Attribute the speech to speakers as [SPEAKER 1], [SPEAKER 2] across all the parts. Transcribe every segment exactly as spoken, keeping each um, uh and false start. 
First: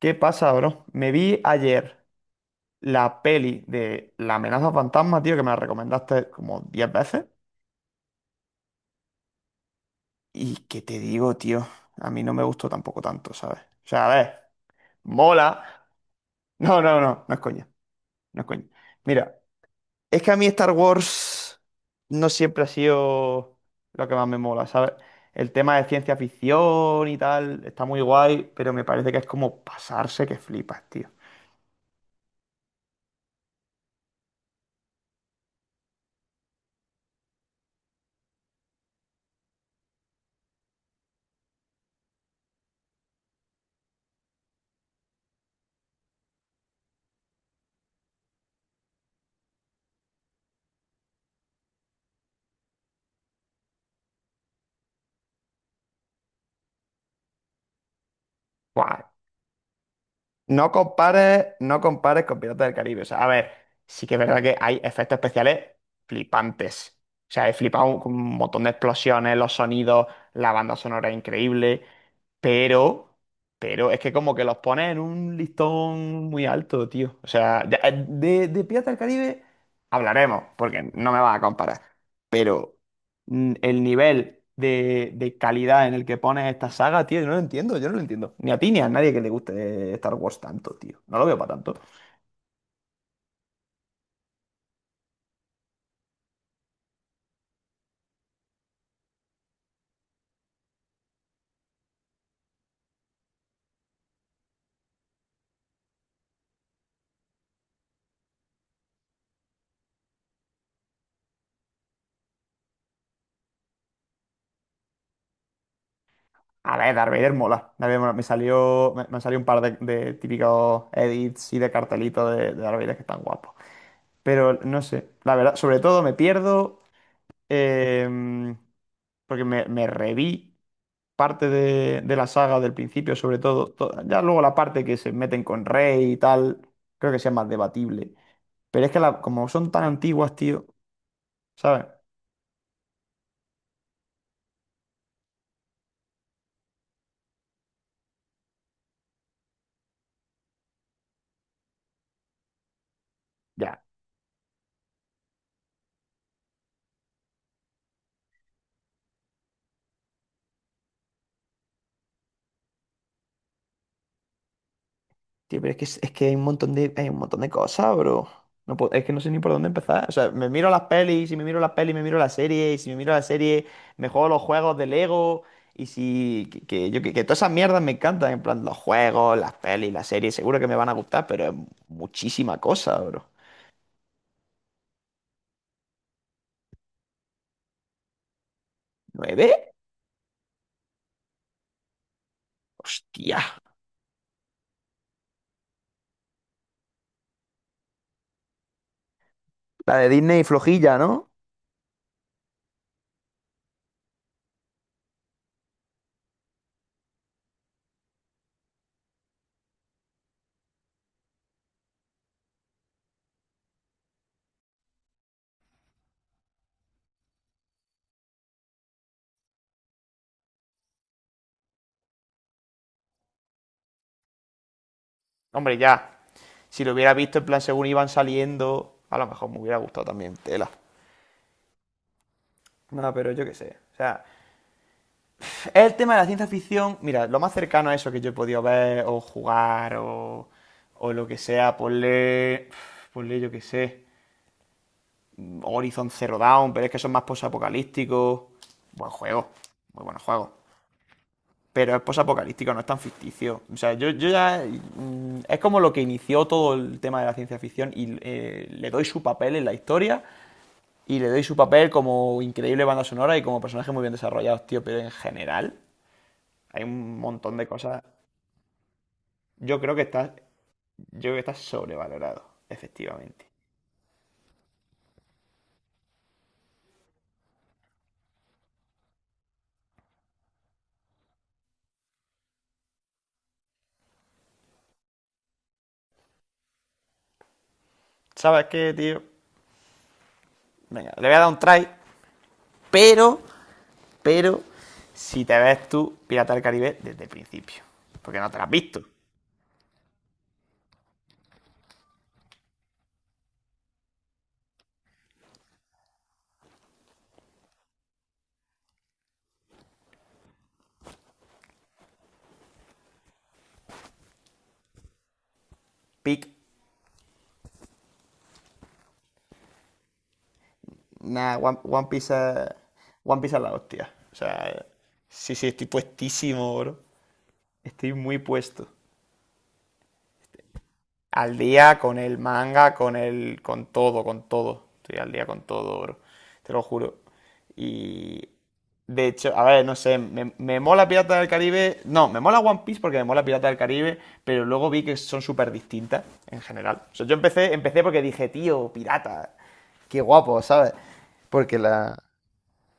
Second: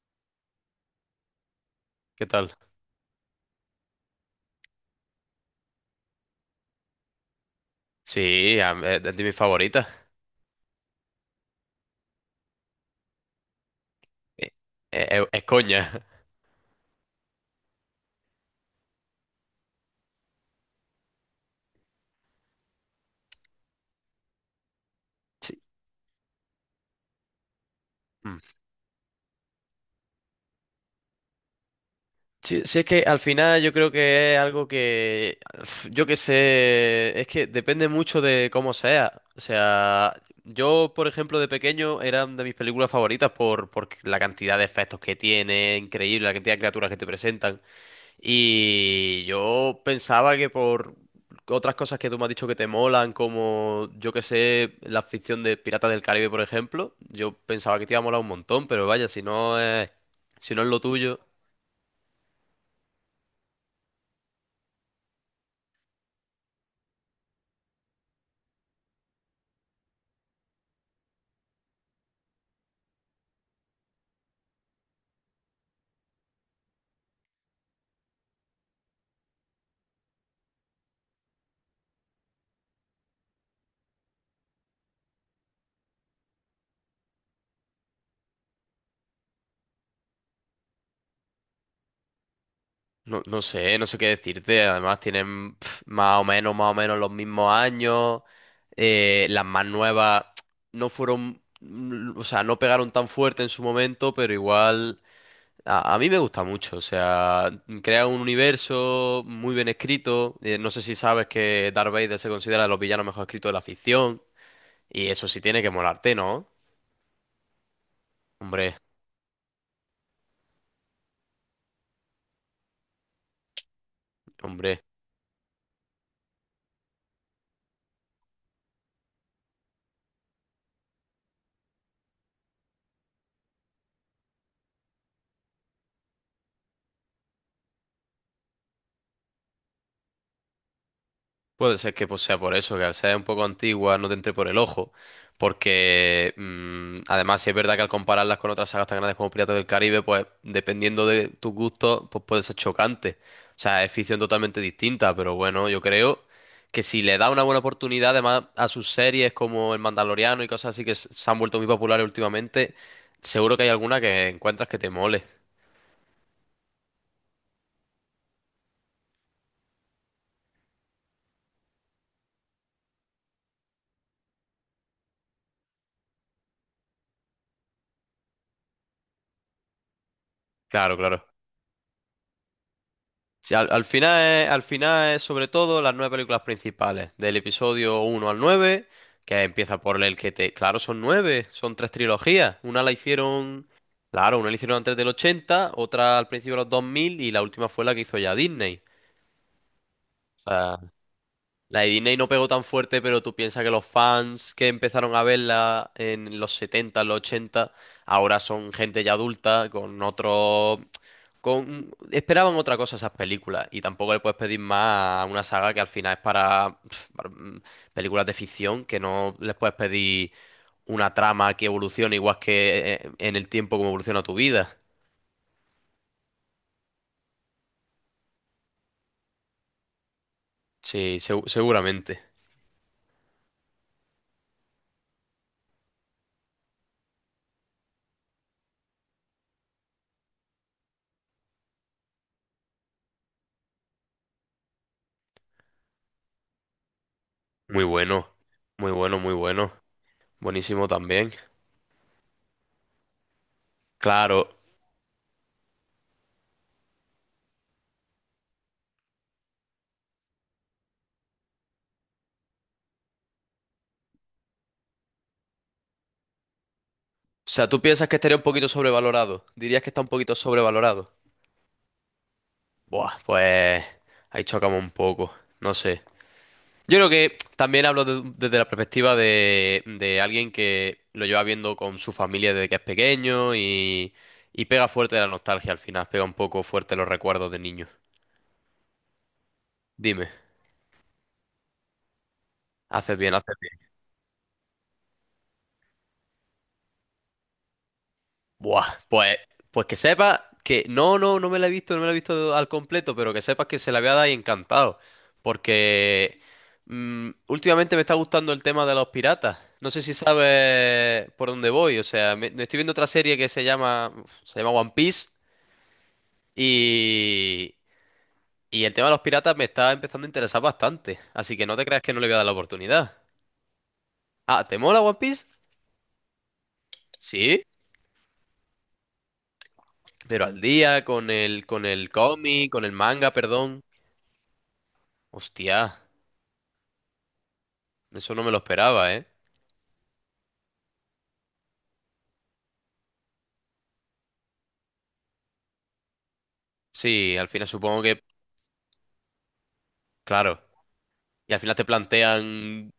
[SPEAKER 1] ¿Qué pasa, bro? Me vi ayer
[SPEAKER 2] ¿Qué tal?
[SPEAKER 1] la peli de La amenaza fantasma, tío, que me la recomendaste como diez veces.
[SPEAKER 2] Sí, a- es de mis favoritas.
[SPEAKER 1] Y que te digo, tío, a mí no me gustó tampoco tanto, ¿sabes? O sea, a ver,
[SPEAKER 2] Eh, eh, Es,
[SPEAKER 1] mola.
[SPEAKER 2] coña.
[SPEAKER 1] No, no, no, no es coña, no es coña. Mira, es que a mí Star Wars no siempre ha sido lo que más me mola, ¿sabes? El
[SPEAKER 2] Sí,
[SPEAKER 1] tema de ciencia ficción y tal está muy
[SPEAKER 2] mm.
[SPEAKER 1] guay, pero me parece que es como pasarse que flipas, tío.
[SPEAKER 2] Sí, sí, es que al final yo creo que es algo que, uf, yo qué sé, es que depende mucho de cómo sea. O sea, yo, por ejemplo, de pequeño era de mis películas favoritas por, por la cantidad de efectos que tiene, increíble, la cantidad de criaturas que te presentan. Y yo pensaba que por otras cosas que tú me has dicho que te molan, como yo que sé, la ficción de Piratas del Caribe, por ejemplo, yo pensaba que te iba a molar un montón, pero vaya,
[SPEAKER 1] Buah,
[SPEAKER 2] si no es, si no es
[SPEAKER 1] no
[SPEAKER 2] lo tuyo.
[SPEAKER 1] compares, no compares con Piratas del Caribe. O sea, a ver, sí que es verdad que hay efectos especiales flipantes. O sea, he flipado con un montón de explosiones, los sonidos, la banda sonora es increíble, pero, pero es que como que los pones en un listón muy alto, tío. O sea, ya- eh, de, de Piratas del Caribe hablaremos, porque no me vas a comparar. Pero mm, el nivel de, de calidad en el que pones esta saga, tío, yo no lo entiendo, yo no lo entiendo. Ni a ti ni a nadie que le guste Star Wars tanto, tío. No lo veo para tanto.
[SPEAKER 2] No, no sé, no sé qué decirte. Además tienen pf, más o menos, más o menos los mismos años. Eh, las más nuevas no fueron, mm, o sea, no pegaron tan fuerte en su momento, pero igual. A, a mí me gusta mucho, o sea, crea un universo muy bien escrito. Eh, no sé si sabes que Darth Vader se considera de los villanos mejor escritos de la ficción. Y eso sí tiene que molarte, ¿no?
[SPEAKER 1] A ver, Darth Vader mola. Darth Vader mola. Me
[SPEAKER 2] Hombre,
[SPEAKER 1] salió, me, me salió un par de, de típicos edits y de cartelitos de, de Darth Vader que están guapos. Pero no
[SPEAKER 2] hombre.
[SPEAKER 1] sé, la verdad, sobre todo me pierdo eh, porque me, me reví parte de, de la saga del principio, sobre todo, to- ya luego la parte que se meten con Rey y tal, creo que sea más debatible. Pero es que la- como son tan antiguas, tío,
[SPEAKER 2] Puede
[SPEAKER 1] ¿sabes?
[SPEAKER 2] ser que pues, sea por eso, que al ser un poco antigua no te entre por el ojo, porque mm, además sí es verdad que al compararlas con otras sagas tan grandes como Piratas del Caribe, pues dependiendo de tus gustos, pues puede ser chocante. O
[SPEAKER 1] Ya,
[SPEAKER 2] sea, es ficción totalmente distinta, pero bueno, yo creo que si le da una buena oportunidad además a sus series como El Mandaloriano y cosas así que s- se han vuelto muy populares últimamente, seguro que hay alguna que encuentras que te mole.
[SPEAKER 1] tío, pero es que, es es que hay un montón de, hay un montón de cosas, bro. No puedo- es que no sé ni por dónde empezar. O sea, me miro las pelis, y si me miro las pelis, me miro la serie, y si me miro la serie, me juego los juegos de Lego, y si... Que, que yo, que, que todas esas mierdas me encantan, en plan, los juegos, las pelis, las series, seguro que me van a
[SPEAKER 2] Claro, claro.
[SPEAKER 1] gustar, pero es muchísima cosa, bro.
[SPEAKER 2] Sí, al, al final es, al final es sobre todo las nueve películas principales, del episodio uno al nueve, que
[SPEAKER 1] ¿Nueve?
[SPEAKER 2] empieza por el que te. Claro, son nueve, son tres trilogías. Una la
[SPEAKER 1] Hostia.
[SPEAKER 2] hicieron. Claro, una la hicieron antes del ochenta, otra al principio de los dos mil y la última fue la que hizo ya Disney.
[SPEAKER 1] La de Disney
[SPEAKER 2] O sea,
[SPEAKER 1] flojilla, ¿no?
[SPEAKER 2] la de Disney no pegó tan fuerte, pero tú piensas que los fans que empezaron a verla en los setenta, en los ochenta, ahora son gente ya adulta, con otros con. Esperaban otra cosa esas películas y tampoco le puedes pedir más a una saga que al final es para, pf, para, mm, películas de ficción, que no les puedes pedir una trama que evolucione igual que eh, en el tiempo como evoluciona tu vida.
[SPEAKER 1] Hombre, ya. Si lo hubiera visto en plan según iban saliendo, a lo mejor me hubiera gustado también. Tela.
[SPEAKER 2] Sí, segu- seguramente.
[SPEAKER 1] No, pero yo qué sé. O sea, el tema de la ciencia ficción, mira, lo más cercano a eso que yo he podido ver o jugar o, o lo que sea, ponle, ponle yo qué sé, Horizon Zero Dawn, pero es que son más
[SPEAKER 2] Muy bueno,
[SPEAKER 1] posapocalípticos.
[SPEAKER 2] muy
[SPEAKER 1] Buen
[SPEAKER 2] bueno, muy
[SPEAKER 1] juego,
[SPEAKER 2] bueno.
[SPEAKER 1] muy buen juego.
[SPEAKER 2] Buenísimo también.
[SPEAKER 1] Pero es posapocalíptico, no es tan ficticio. O sea, yo, yo
[SPEAKER 2] Claro.
[SPEAKER 1] ya. mm, Es como lo que inició todo el tema de la ciencia ficción y eh, le doy su papel en la historia y le doy su papel como increíble banda sonora y como personaje muy bien desarrollados, tío. Pero en general, hay un
[SPEAKER 2] O
[SPEAKER 1] montón de
[SPEAKER 2] sea, ¿tú
[SPEAKER 1] cosas.
[SPEAKER 2] piensas que estaría un poquito sobrevalorado?
[SPEAKER 1] Yo
[SPEAKER 2] ¿Dirías que
[SPEAKER 1] creo
[SPEAKER 2] está
[SPEAKER 1] que
[SPEAKER 2] un poquito
[SPEAKER 1] está, yo
[SPEAKER 2] sobrevalorado?
[SPEAKER 1] creo que está sobrevalorado,
[SPEAKER 2] Buah,
[SPEAKER 1] efectivamente.
[SPEAKER 2] pues ahí chocamos un poco. No sé. Yo creo que también hablo de- desde la perspectiva de, de alguien que lo lleva viendo con su familia desde que es pequeño y, y pega fuerte la nostalgia al final, pega un poco fuerte los recuerdos de niño.
[SPEAKER 1] ¿Sabes qué, tío?
[SPEAKER 2] Dime,
[SPEAKER 1] Venga, le voy a dar un try,
[SPEAKER 2] haces bien,
[SPEAKER 1] pero,
[SPEAKER 2] haces bien.
[SPEAKER 1] pero, si te ves tú Pirata del Caribe desde el principio, porque no te la has
[SPEAKER 2] Buah,
[SPEAKER 1] visto.
[SPEAKER 2] pues, pues que sepas que no, no, no me la he visto, no me la he visto al completo, pero que sepas que se la voy a dar y encantado, porque mm, últimamente me está gustando el tema de los piratas. No sé si sabes por dónde voy, o sea, me, me estoy viendo otra serie que se llama, se llama One Piece.
[SPEAKER 1] pic.
[SPEAKER 2] Y, y el tema de los piratas me está empezando a interesar bastante, así
[SPEAKER 1] Nah,
[SPEAKER 2] que no
[SPEAKER 1] One,
[SPEAKER 2] te creas
[SPEAKER 1] One
[SPEAKER 2] que no le
[SPEAKER 1] Piece
[SPEAKER 2] voy a dar la
[SPEAKER 1] es,
[SPEAKER 2] oportunidad.
[SPEAKER 1] One Piece es la hostia. O
[SPEAKER 2] Ah, ¿te
[SPEAKER 1] sea,
[SPEAKER 2] mola One Piece?
[SPEAKER 1] sí, sí, estoy puestísimo, bro.
[SPEAKER 2] Sí,
[SPEAKER 1] Estoy muy puesto.
[SPEAKER 2] pero al día, con
[SPEAKER 1] Al
[SPEAKER 2] el, con
[SPEAKER 1] día
[SPEAKER 2] el
[SPEAKER 1] con el
[SPEAKER 2] cómic, con el
[SPEAKER 1] manga, con
[SPEAKER 2] manga,
[SPEAKER 1] el,
[SPEAKER 2] perdón.
[SPEAKER 1] con todo, con todo. Estoy al día con
[SPEAKER 2] Hostia,
[SPEAKER 1] todo, bro. Te lo juro.
[SPEAKER 2] eso no
[SPEAKER 1] Y
[SPEAKER 2] me lo esperaba,
[SPEAKER 1] de
[SPEAKER 2] ¿eh?
[SPEAKER 1] hecho, a ver, no sé, me, me mola Piratas del Caribe. No, me mola One Piece porque me mola Piratas del Caribe, pero luego vi que son súper distintas en general. O sea, yo
[SPEAKER 2] Sí, al final
[SPEAKER 1] empecé, empecé
[SPEAKER 2] supongo
[SPEAKER 1] porque
[SPEAKER 2] que,
[SPEAKER 1] dije, tío, pirata, qué guapo,
[SPEAKER 2] claro,
[SPEAKER 1] ¿sabes?
[SPEAKER 2] y al final
[SPEAKER 1] Porque
[SPEAKER 2] te
[SPEAKER 1] la,
[SPEAKER 2] plantean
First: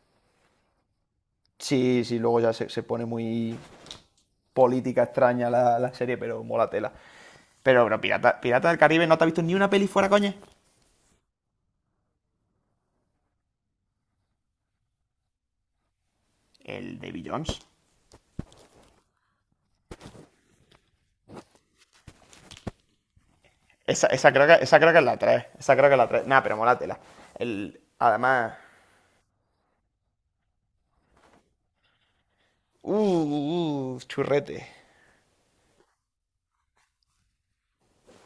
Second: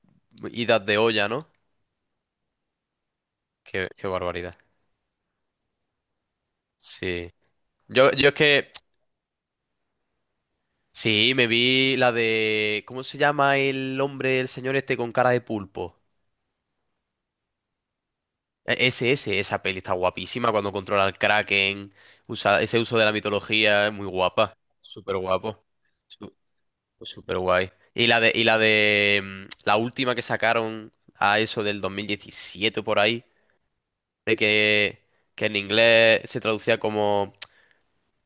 [SPEAKER 2] idas de olla, ¿no?
[SPEAKER 1] Sí, sí, luego ya se, se pone muy
[SPEAKER 2] Qué, qué barbaridad.
[SPEAKER 1] política extraña la, la serie, pero mola tela.
[SPEAKER 2] Sí.
[SPEAKER 1] Pero, bueno,
[SPEAKER 2] Yo, yo es
[SPEAKER 1] Pirata, Pirata
[SPEAKER 2] que,
[SPEAKER 1] del Caribe, ¿no te has visto ni una peli fuera, coña?
[SPEAKER 2] sí, me vi la de, ¿cómo se llama el hombre, el señor este con cara de pulpo?
[SPEAKER 1] El de Bill Jones.
[SPEAKER 2] E- Ese, ese, esa peli está guapísima cuando controla al Kraken, usa ese uso de la mitología, es
[SPEAKER 1] Esa,
[SPEAKER 2] muy
[SPEAKER 1] esa, creo
[SPEAKER 2] guapa,
[SPEAKER 1] que, esa creo que es la
[SPEAKER 2] súper
[SPEAKER 1] tres.
[SPEAKER 2] guapo,
[SPEAKER 1] Esa creo que es la tres. Nah, pero mola tela.
[SPEAKER 2] súper guay.
[SPEAKER 1] El,
[SPEAKER 2] Y la de, y
[SPEAKER 1] además.
[SPEAKER 2] la de mm, la última que sacaron a eso del dos mil diecisiete
[SPEAKER 1] Uh,
[SPEAKER 2] por ahí,
[SPEAKER 1] uh, uh,
[SPEAKER 2] de
[SPEAKER 1] churrete.
[SPEAKER 2] que, que en inglés se traducía como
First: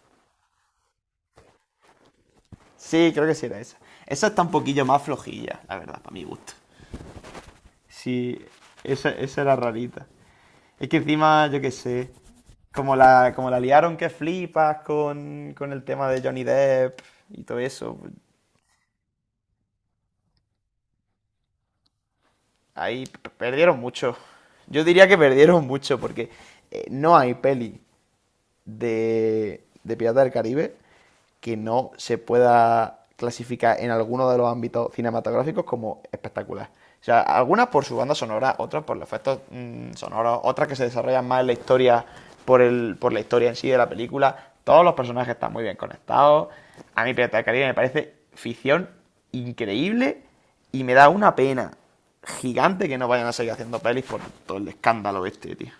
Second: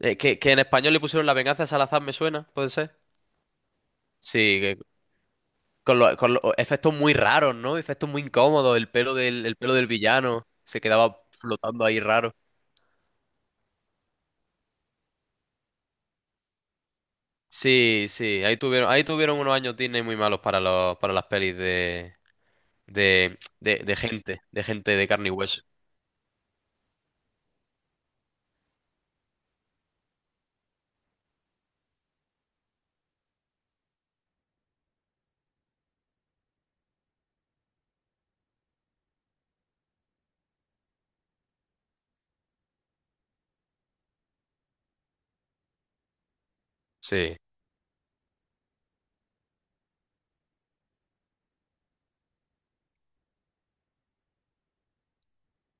[SPEAKER 2] eh, que, que en español le pusieron La venganza de Salazar, ¿me suena? ¿Puede ser?
[SPEAKER 1] Sí, creo que sí era esa. Esa está un
[SPEAKER 2] Sí, que-
[SPEAKER 1] poquillo más flojilla, la
[SPEAKER 2] con
[SPEAKER 1] verdad, para
[SPEAKER 2] los,
[SPEAKER 1] mi
[SPEAKER 2] con los
[SPEAKER 1] gusto.
[SPEAKER 2] efectos muy raros, ¿no? Efectos muy
[SPEAKER 1] Sí,
[SPEAKER 2] incómodos, el
[SPEAKER 1] esa,
[SPEAKER 2] pelo
[SPEAKER 1] esa
[SPEAKER 2] del,
[SPEAKER 1] era
[SPEAKER 2] el pelo del
[SPEAKER 1] rarita.
[SPEAKER 2] villano se
[SPEAKER 1] Es que
[SPEAKER 2] quedaba
[SPEAKER 1] encima, yo qué
[SPEAKER 2] flotando ahí
[SPEAKER 1] sé,
[SPEAKER 2] raro.
[SPEAKER 1] como la, como la liaron que flipas con, con el tema de Johnny Depp y todo eso,
[SPEAKER 2] Sí, sí, ahí tuvieron, ahí tuvieron unos años Disney muy malos para los, para las pelis de,
[SPEAKER 1] ahí p-
[SPEAKER 2] de, de,
[SPEAKER 1] perdieron
[SPEAKER 2] de
[SPEAKER 1] mucho.
[SPEAKER 2] gente, de
[SPEAKER 1] Yo
[SPEAKER 2] gente de
[SPEAKER 1] diría que
[SPEAKER 2] carne y hueso.
[SPEAKER 1] perdieron mucho porque eh, no hay peli de, de Piratas del Caribe que no se pueda clasificar en alguno de los ámbitos cinematográficos como espectacular. O sea, algunas por su banda sonora, otras por los efectos mm, sonoros, otras que se desarrollan más en la historia, por, el, por la historia en sí de la película. Todos los personajes están muy bien conectados. A mí
[SPEAKER 2] Sí.
[SPEAKER 1] piratas del Caribe me parece ficción increíble y me da una pena gigante que no vayan a seguir haciendo pelis por todo el escándalo este, tío.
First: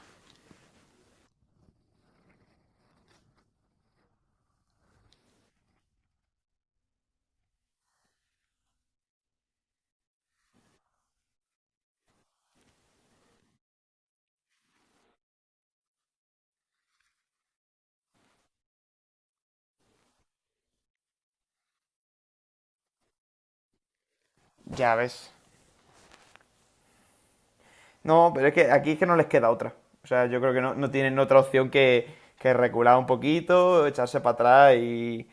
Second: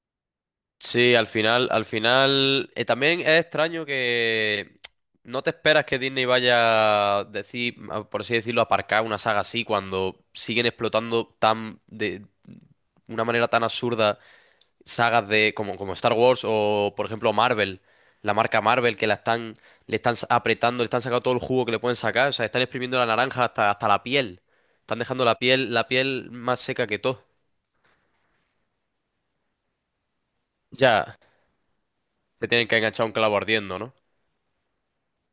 [SPEAKER 2] Sí, al final, al final, eh, también es extraño que no te esperas que Disney vaya a decir, a- por así decirlo, a aparcar una saga así cuando siguen explotando tan de una manera tan absurda sagas de como, como Star Wars o por ejemplo Marvel, la marca Marvel que la están le están sa- apretando, le están sacando todo el jugo que le pueden sacar, o sea, están exprimiendo la naranja hasta, hasta la piel.
[SPEAKER 1] Ya
[SPEAKER 2] Están dejando
[SPEAKER 1] ves.
[SPEAKER 2] la piel la piel más seca que todo.
[SPEAKER 1] No, pero es que aquí es que no les queda otra. O sea, yo creo que no, no
[SPEAKER 2] Ya,
[SPEAKER 1] tienen otra opción que,
[SPEAKER 2] se
[SPEAKER 1] que
[SPEAKER 2] tienen que
[SPEAKER 1] recular un
[SPEAKER 2] enganchar un clavo ardiendo,
[SPEAKER 1] poquito,
[SPEAKER 2] ¿no?
[SPEAKER 1] echarse para atrás y,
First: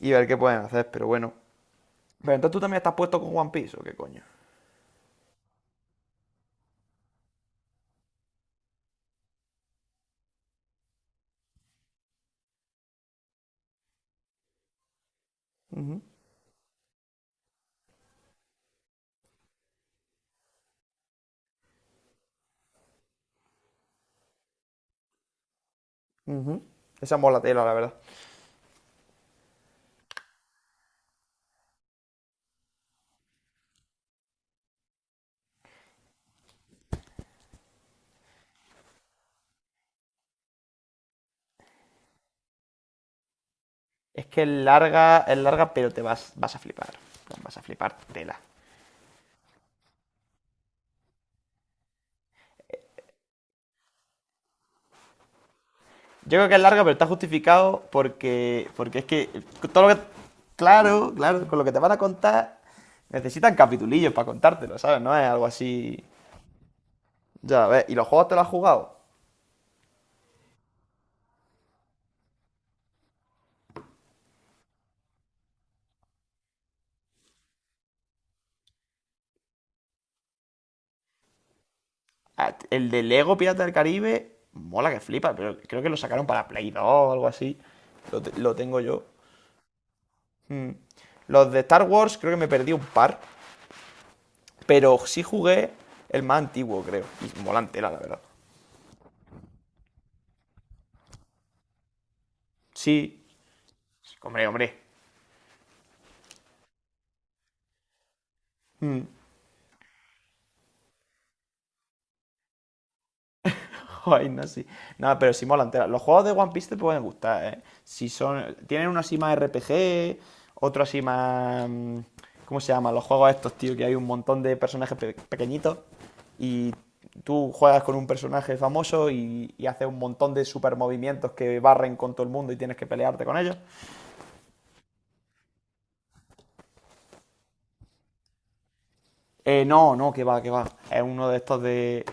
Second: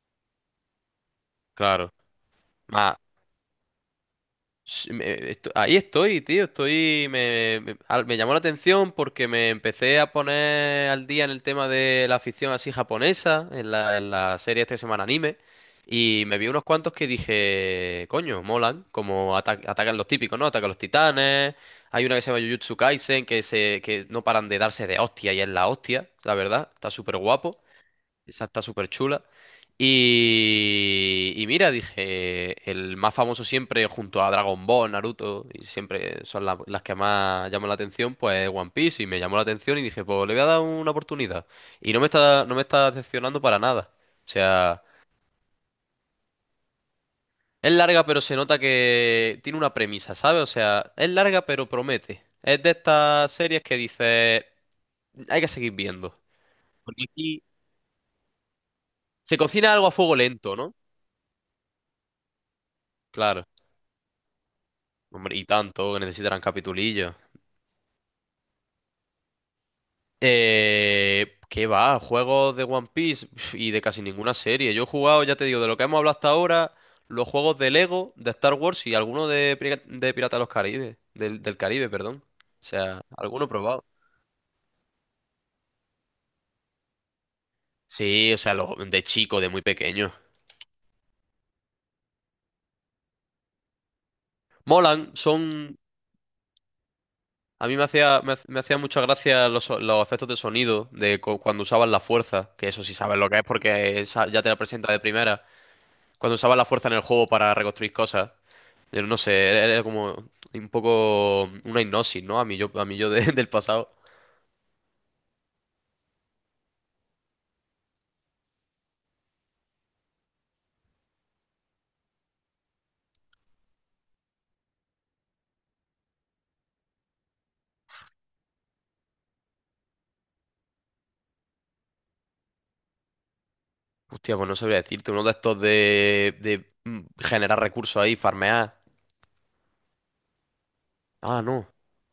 [SPEAKER 1] y ver qué pueden hacer. Pero bueno.
[SPEAKER 2] Claro.
[SPEAKER 1] Pero entonces tú también estás
[SPEAKER 2] Más.
[SPEAKER 1] puesto con One Piece, ¿o qué coño?
[SPEAKER 2] Sí, me- esto- ahí estoy, tío, estoy, me, me- al- me llamó la atención porque me empecé a poner al día en el tema de la afición así japonesa, en la, en la serie esta que se llama Anime,
[SPEAKER 1] Ujú,
[SPEAKER 2] y me vi unos cuantos que dije, coño, molan, como ata- atacan los típicos, ¿no? Atacan los titanes, hay una que se llama Jujutsu Kaisen, que, se, que no paran de darse de hostia y es la hostia, la
[SPEAKER 1] ujú.
[SPEAKER 2] verdad, está
[SPEAKER 1] Esa
[SPEAKER 2] súper
[SPEAKER 1] mola
[SPEAKER 2] guapo.
[SPEAKER 1] tela, la verdad.
[SPEAKER 2] Esa está súper chula. Y, y mira, dije, el más famoso siempre junto a Dragon Ball, Naruto, y siempre son la- las que más llaman la atención, pues One Piece, y me llamó la atención y dije, pues le voy a dar una oportunidad. Y no me está, no me está decepcionando para nada.
[SPEAKER 1] Es
[SPEAKER 2] O
[SPEAKER 1] que es
[SPEAKER 2] sea,
[SPEAKER 1] larga, es larga, pero te vas, vas a flipar. Vas a
[SPEAKER 2] es
[SPEAKER 1] flipar
[SPEAKER 2] larga, pero
[SPEAKER 1] tela.
[SPEAKER 2] se nota que tiene una premisa, ¿sabes? O sea, es larga, pero promete. Es de estas series que dice, hay que seguir viendo.
[SPEAKER 1] Yo creo que es larga, pero
[SPEAKER 2] Porque
[SPEAKER 1] está
[SPEAKER 2] aquí
[SPEAKER 1] justificado porque, porque es que
[SPEAKER 2] se cocina
[SPEAKER 1] todo
[SPEAKER 2] algo a
[SPEAKER 1] lo que.
[SPEAKER 2] fuego lento, ¿no?
[SPEAKER 1] Claro, claro, con lo que te van a contar
[SPEAKER 2] Claro.
[SPEAKER 1] necesitan capitulillos para contártelo, ¿sabes? No es
[SPEAKER 2] Hombre,
[SPEAKER 1] algo
[SPEAKER 2] y tanto que
[SPEAKER 1] así.
[SPEAKER 2] necesitarán capitulillos.
[SPEAKER 1] Ya, a ver, ¿y los juegos te los has jugado?
[SPEAKER 2] Eh, ¿qué va? Juegos de One Piece Pf, y de casi ninguna serie. Yo he jugado, ya te digo, de lo que hemos hablado hasta ahora, los juegos de Lego, de Star Wars y alguno de, Pira- de Piratas de los Caribes, del, del Caribe, perdón.
[SPEAKER 1] Ah,
[SPEAKER 2] O
[SPEAKER 1] el
[SPEAKER 2] sea,
[SPEAKER 1] de Lego
[SPEAKER 2] alguno he
[SPEAKER 1] Pirata del
[SPEAKER 2] probado.
[SPEAKER 1] Caribe, mola que flipa, pero creo que lo sacaron para Play dos o algo así. Lo,
[SPEAKER 2] Sí,
[SPEAKER 1] te-
[SPEAKER 2] o sea,
[SPEAKER 1] lo
[SPEAKER 2] los
[SPEAKER 1] tengo yo.
[SPEAKER 2] de chico, de muy pequeño.
[SPEAKER 1] Mm. Los de Star Wars creo que me perdí un par, pero
[SPEAKER 2] Molan,
[SPEAKER 1] sí
[SPEAKER 2] son.
[SPEAKER 1] jugué el más antiguo, creo. Y mola
[SPEAKER 2] A mí me
[SPEAKER 1] entera, la verdad.
[SPEAKER 2] hacía, me, hac- me hacía mucha gracia los, so- los efectos de sonido de cu- cuando usaban la fuerza, que eso sí sabes
[SPEAKER 1] Sí,
[SPEAKER 2] lo que es porque esa- ya
[SPEAKER 1] hombre,
[SPEAKER 2] te la
[SPEAKER 1] hombre.
[SPEAKER 2] presenta de primera. Cuando usabas la fuerza en el juego para reconstruir cosas, pero
[SPEAKER 1] Mm.
[SPEAKER 2] no sé, era era como un poco una hipnosis, ¿no? A mí yo, a mí yo de- del pasado.
[SPEAKER 1] Ay, no, sí. Nada, pero sí mola entera. Los juegos de One Piece te pueden gustar, ¿eh? Si son. Tienen uno así más R P G, otro así más, mm, ¿cómo se llaman? Los juegos estos, tío, que hay un montón de personajes pe- pequeñitos y tú juegas con un personaje famoso y, y haces un montón de super movimientos que barren con todo el mundo y tienes que pelearte con ellos.
[SPEAKER 2] Hostia, pues no sabría decirte, uno de estos de, de mm, generar recursos ahí, farmear.
[SPEAKER 1] Eh, no, no, que va, que va. Es uno de
[SPEAKER 2] Ah,
[SPEAKER 1] estos
[SPEAKER 2] no.
[SPEAKER 1] de.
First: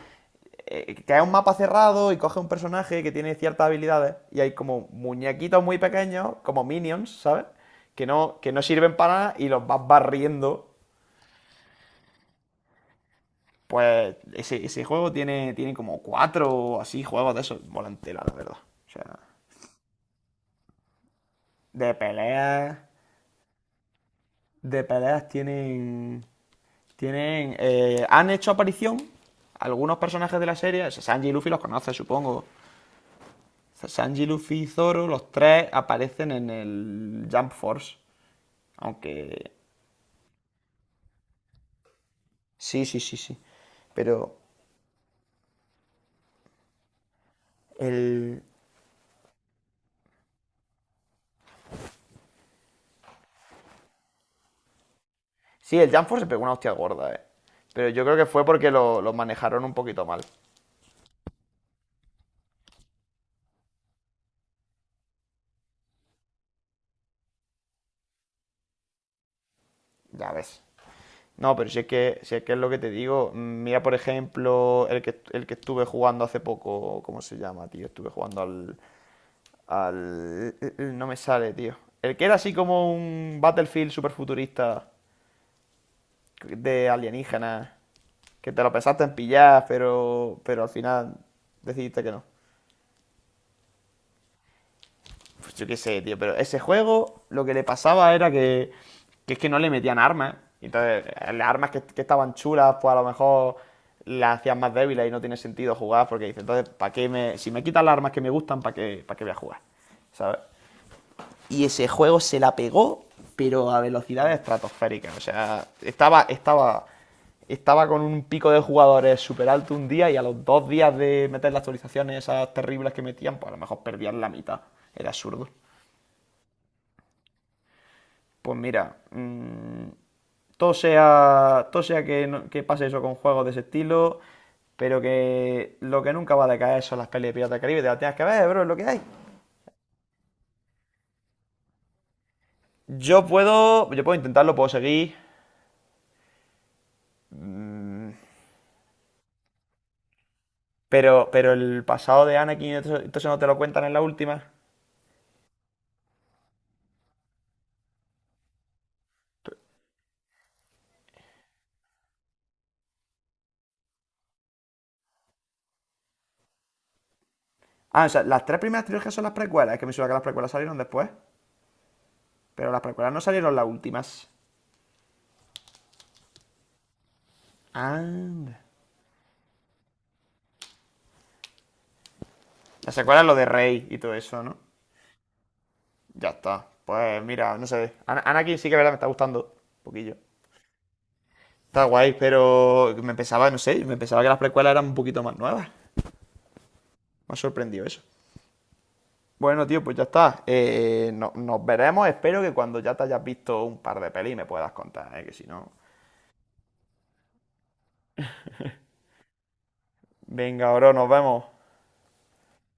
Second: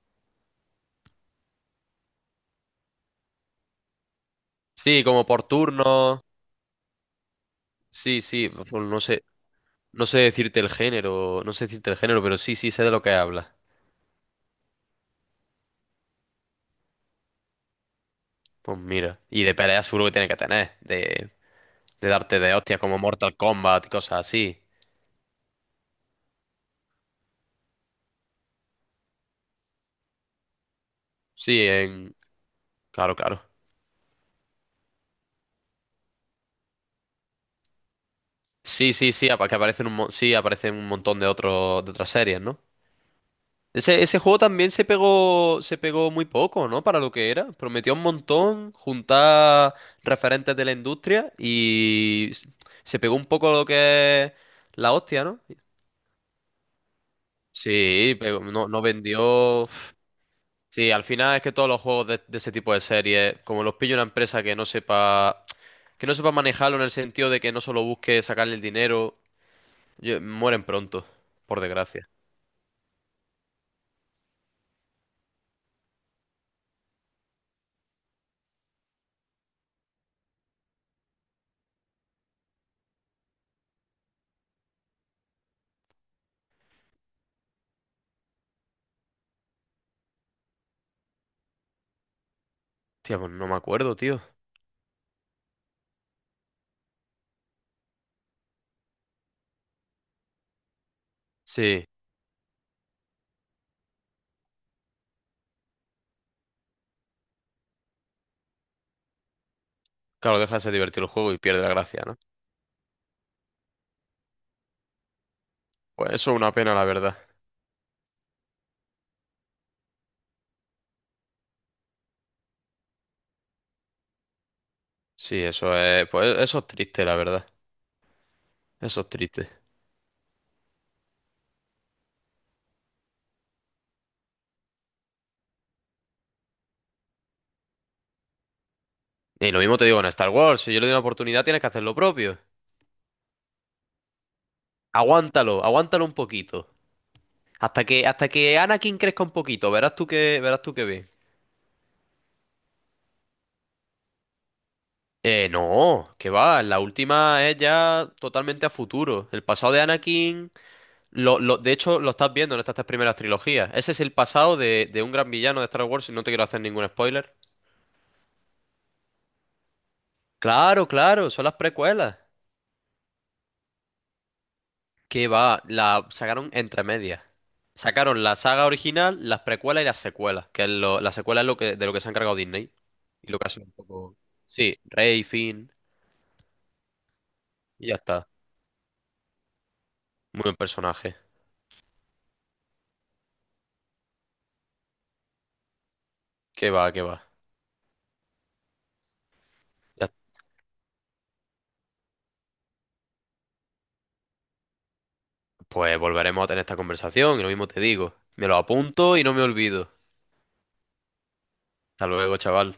[SPEAKER 1] eh, Que es un mapa cerrado y coge un personaje que tiene ciertas habilidades y hay como
[SPEAKER 2] Sí, como por
[SPEAKER 1] muñequitos muy
[SPEAKER 2] turno.
[SPEAKER 1] pequeños, como minions, ¿sabes? Que
[SPEAKER 2] Sí,
[SPEAKER 1] no,
[SPEAKER 2] sí,
[SPEAKER 1] que no
[SPEAKER 2] pues
[SPEAKER 1] sirven
[SPEAKER 2] no
[SPEAKER 1] para
[SPEAKER 2] sé,
[SPEAKER 1] nada y los vas
[SPEAKER 2] no sé decirte
[SPEAKER 1] barriendo.
[SPEAKER 2] el género, no sé decirte el género, pero sí, sí sé de lo que hablas.
[SPEAKER 1] Pues ese, ese juego tiene, tiene como cuatro así juegos de esos. Volantela, la verdad.
[SPEAKER 2] Pues
[SPEAKER 1] O sea,
[SPEAKER 2] mira, y de pelea seguro que tiene que tener, de,
[SPEAKER 1] de
[SPEAKER 2] de darte de
[SPEAKER 1] peleas.
[SPEAKER 2] hostias como Mortal Kombat y cosas así.
[SPEAKER 1] De peleas tienen. Tienen. Eh, han hecho aparición algunos personajes de la serie. Sanji y Luffy los
[SPEAKER 2] Sí,
[SPEAKER 1] conoces,
[SPEAKER 2] en.
[SPEAKER 1] supongo.
[SPEAKER 2] Claro, claro.
[SPEAKER 1] Sanji, Luffy y Zoro, los tres aparecen en el Jump Force.
[SPEAKER 2] Sí, sí, sí, apa-
[SPEAKER 1] Aunque.
[SPEAKER 2] que aparecen un, mo- sí, aparecen un montón de otros de otras series, ¿no?
[SPEAKER 1] Sí, sí, sí, sí.
[SPEAKER 2] Ese, ese
[SPEAKER 1] Pero.
[SPEAKER 2] juego también se pegó, se pegó muy poco, ¿no? Para lo que era. Prometió un
[SPEAKER 1] El.
[SPEAKER 2] montón juntar referentes de la industria y s- se pegó un poco lo que es la hostia, ¿no?
[SPEAKER 1] Sí, el Jump Force se pegó una hostia gorda, eh. Pero yo creo
[SPEAKER 2] Sí,
[SPEAKER 1] que
[SPEAKER 2] pero
[SPEAKER 1] fue
[SPEAKER 2] no,
[SPEAKER 1] porque
[SPEAKER 2] no
[SPEAKER 1] lo, lo manejaron
[SPEAKER 2] vendió.
[SPEAKER 1] un poquito mal.
[SPEAKER 2] Sí, al final es que todos los juegos de, de ese tipo de series, como los pilla una empresa que no sepa, que no sepa manejarlo en el sentido de que no solo busque sacarle el dinero, yo-
[SPEAKER 1] Ya ves.
[SPEAKER 2] mueren pronto,
[SPEAKER 1] No,
[SPEAKER 2] por
[SPEAKER 1] pero si es
[SPEAKER 2] desgracia.
[SPEAKER 1] que, si es que es lo que te digo. Mm, Mira, por ejemplo, el que, el que estuve jugando hace poco. ¿Cómo se llama, tío? Estuve jugando al. Al. No me sale, tío. El que era así como un Battlefield super futurista de alienígenas, que te lo pensaste en pillar, pero, pero al final decidiste que no.
[SPEAKER 2] Tía, pues no me acuerdo, tío.
[SPEAKER 1] Pues yo qué sé, tío, pero ese juego lo que le pasaba era que, que es que no le metían armas. Entonces, eh, las armas que,
[SPEAKER 2] Sí,
[SPEAKER 1] que estaban chulas, pues a lo mejor las hacían más débiles y no tiene sentido jugar porque dices entonces, ¿para qué me, si me quitan las armas que me gustan, ¿para qué, ¿para qué voy a jugar? ¿Sabes?
[SPEAKER 2] claro, deja de ser divertido el juego y pierde la gracia, ¿no?
[SPEAKER 1] Estratosféricas. O sea,
[SPEAKER 2] Pues
[SPEAKER 1] estaba,
[SPEAKER 2] eso es una pena, la
[SPEAKER 1] estaba,
[SPEAKER 2] verdad.
[SPEAKER 1] estaba con un pico de jugadores súper alto un día y a los dos días de meter las actualizaciones esas terribles que metían, pues a lo mejor perdían la mitad. Era
[SPEAKER 2] Sí,
[SPEAKER 1] absurdo.
[SPEAKER 2] eso es, pues eso es triste, la verdad.
[SPEAKER 1] Pues mira,
[SPEAKER 2] Eso es triste.
[SPEAKER 1] mm, todo sea, todo sea que, no- que pase eso con juegos de ese estilo, pero que lo que nunca va a decaer son las pelis de piratas del Caribe. Te las tienes que ver, bro, es lo que hay.
[SPEAKER 2] Y lo mismo te digo en Star Wars, si yo le doy una oportunidad, tienes que hacer lo propio.
[SPEAKER 1] Yo puedo, yo puedo intentarlo, puedo seguir,
[SPEAKER 2] Aguántalo, aguántalo un poquito. Hasta que, hasta que Anakin crezca un poquito, verás tú que, verás tú que bien.
[SPEAKER 1] pero, pero el pasado de Anakin, entonces no te lo cuentan en la última.
[SPEAKER 2] Eh, no, que va, la última es ya totalmente a futuro. El pasado de Anakin, Lo, lo- de hecho, lo estás viendo en estas tres primeras trilogías. Ese es el pasado de, de un gran villano de Star Wars, y no te quiero hacer ningún spoiler.
[SPEAKER 1] Ah, o sea, las tres primeras trilogías son las precuelas. Es que me suena que las precuelas salieron
[SPEAKER 2] Claro,
[SPEAKER 1] después.
[SPEAKER 2] claro, son las precuelas.
[SPEAKER 1] Pero las precuelas no salieron las últimas.
[SPEAKER 2] Que va, la sacaron entre medias. Sacaron la
[SPEAKER 1] Anda.
[SPEAKER 2] saga original, las precuelas y las secuelas. Que es lo- la secuela es lo que, de lo que se ha encargado Disney.
[SPEAKER 1] La secuela es
[SPEAKER 2] Y
[SPEAKER 1] lo
[SPEAKER 2] lo
[SPEAKER 1] de
[SPEAKER 2] que ha sido un
[SPEAKER 1] Rey y todo
[SPEAKER 2] poco.
[SPEAKER 1] eso, ¿no?
[SPEAKER 2] Sí, Rey, Finn,
[SPEAKER 1] Ya está. Pues mira, no
[SPEAKER 2] y
[SPEAKER 1] sé.
[SPEAKER 2] ya
[SPEAKER 1] Ana-
[SPEAKER 2] está.
[SPEAKER 1] Anakin sí que es verdad me está gustando. Un poquillo.
[SPEAKER 2] Muy buen personaje.
[SPEAKER 1] Está guay, pero me pensaba, no sé, me pensaba que las precuelas eran un poquito más nuevas. Me
[SPEAKER 2] Que va, que va.
[SPEAKER 1] ha sorprendido eso. Bueno, tío, pues ya
[SPEAKER 2] Ya-
[SPEAKER 1] está. Eh, no- nos veremos. Espero que cuando ya te hayas visto un par de pelis me puedas contar, ¿eh? Que si no.
[SPEAKER 2] Pues volveremos a tener esta conversación y lo mismo te digo. Me lo apunto y no me olvido.
[SPEAKER 1] Venga, bro, nos vemos.
[SPEAKER 2] Hasta luego, chaval.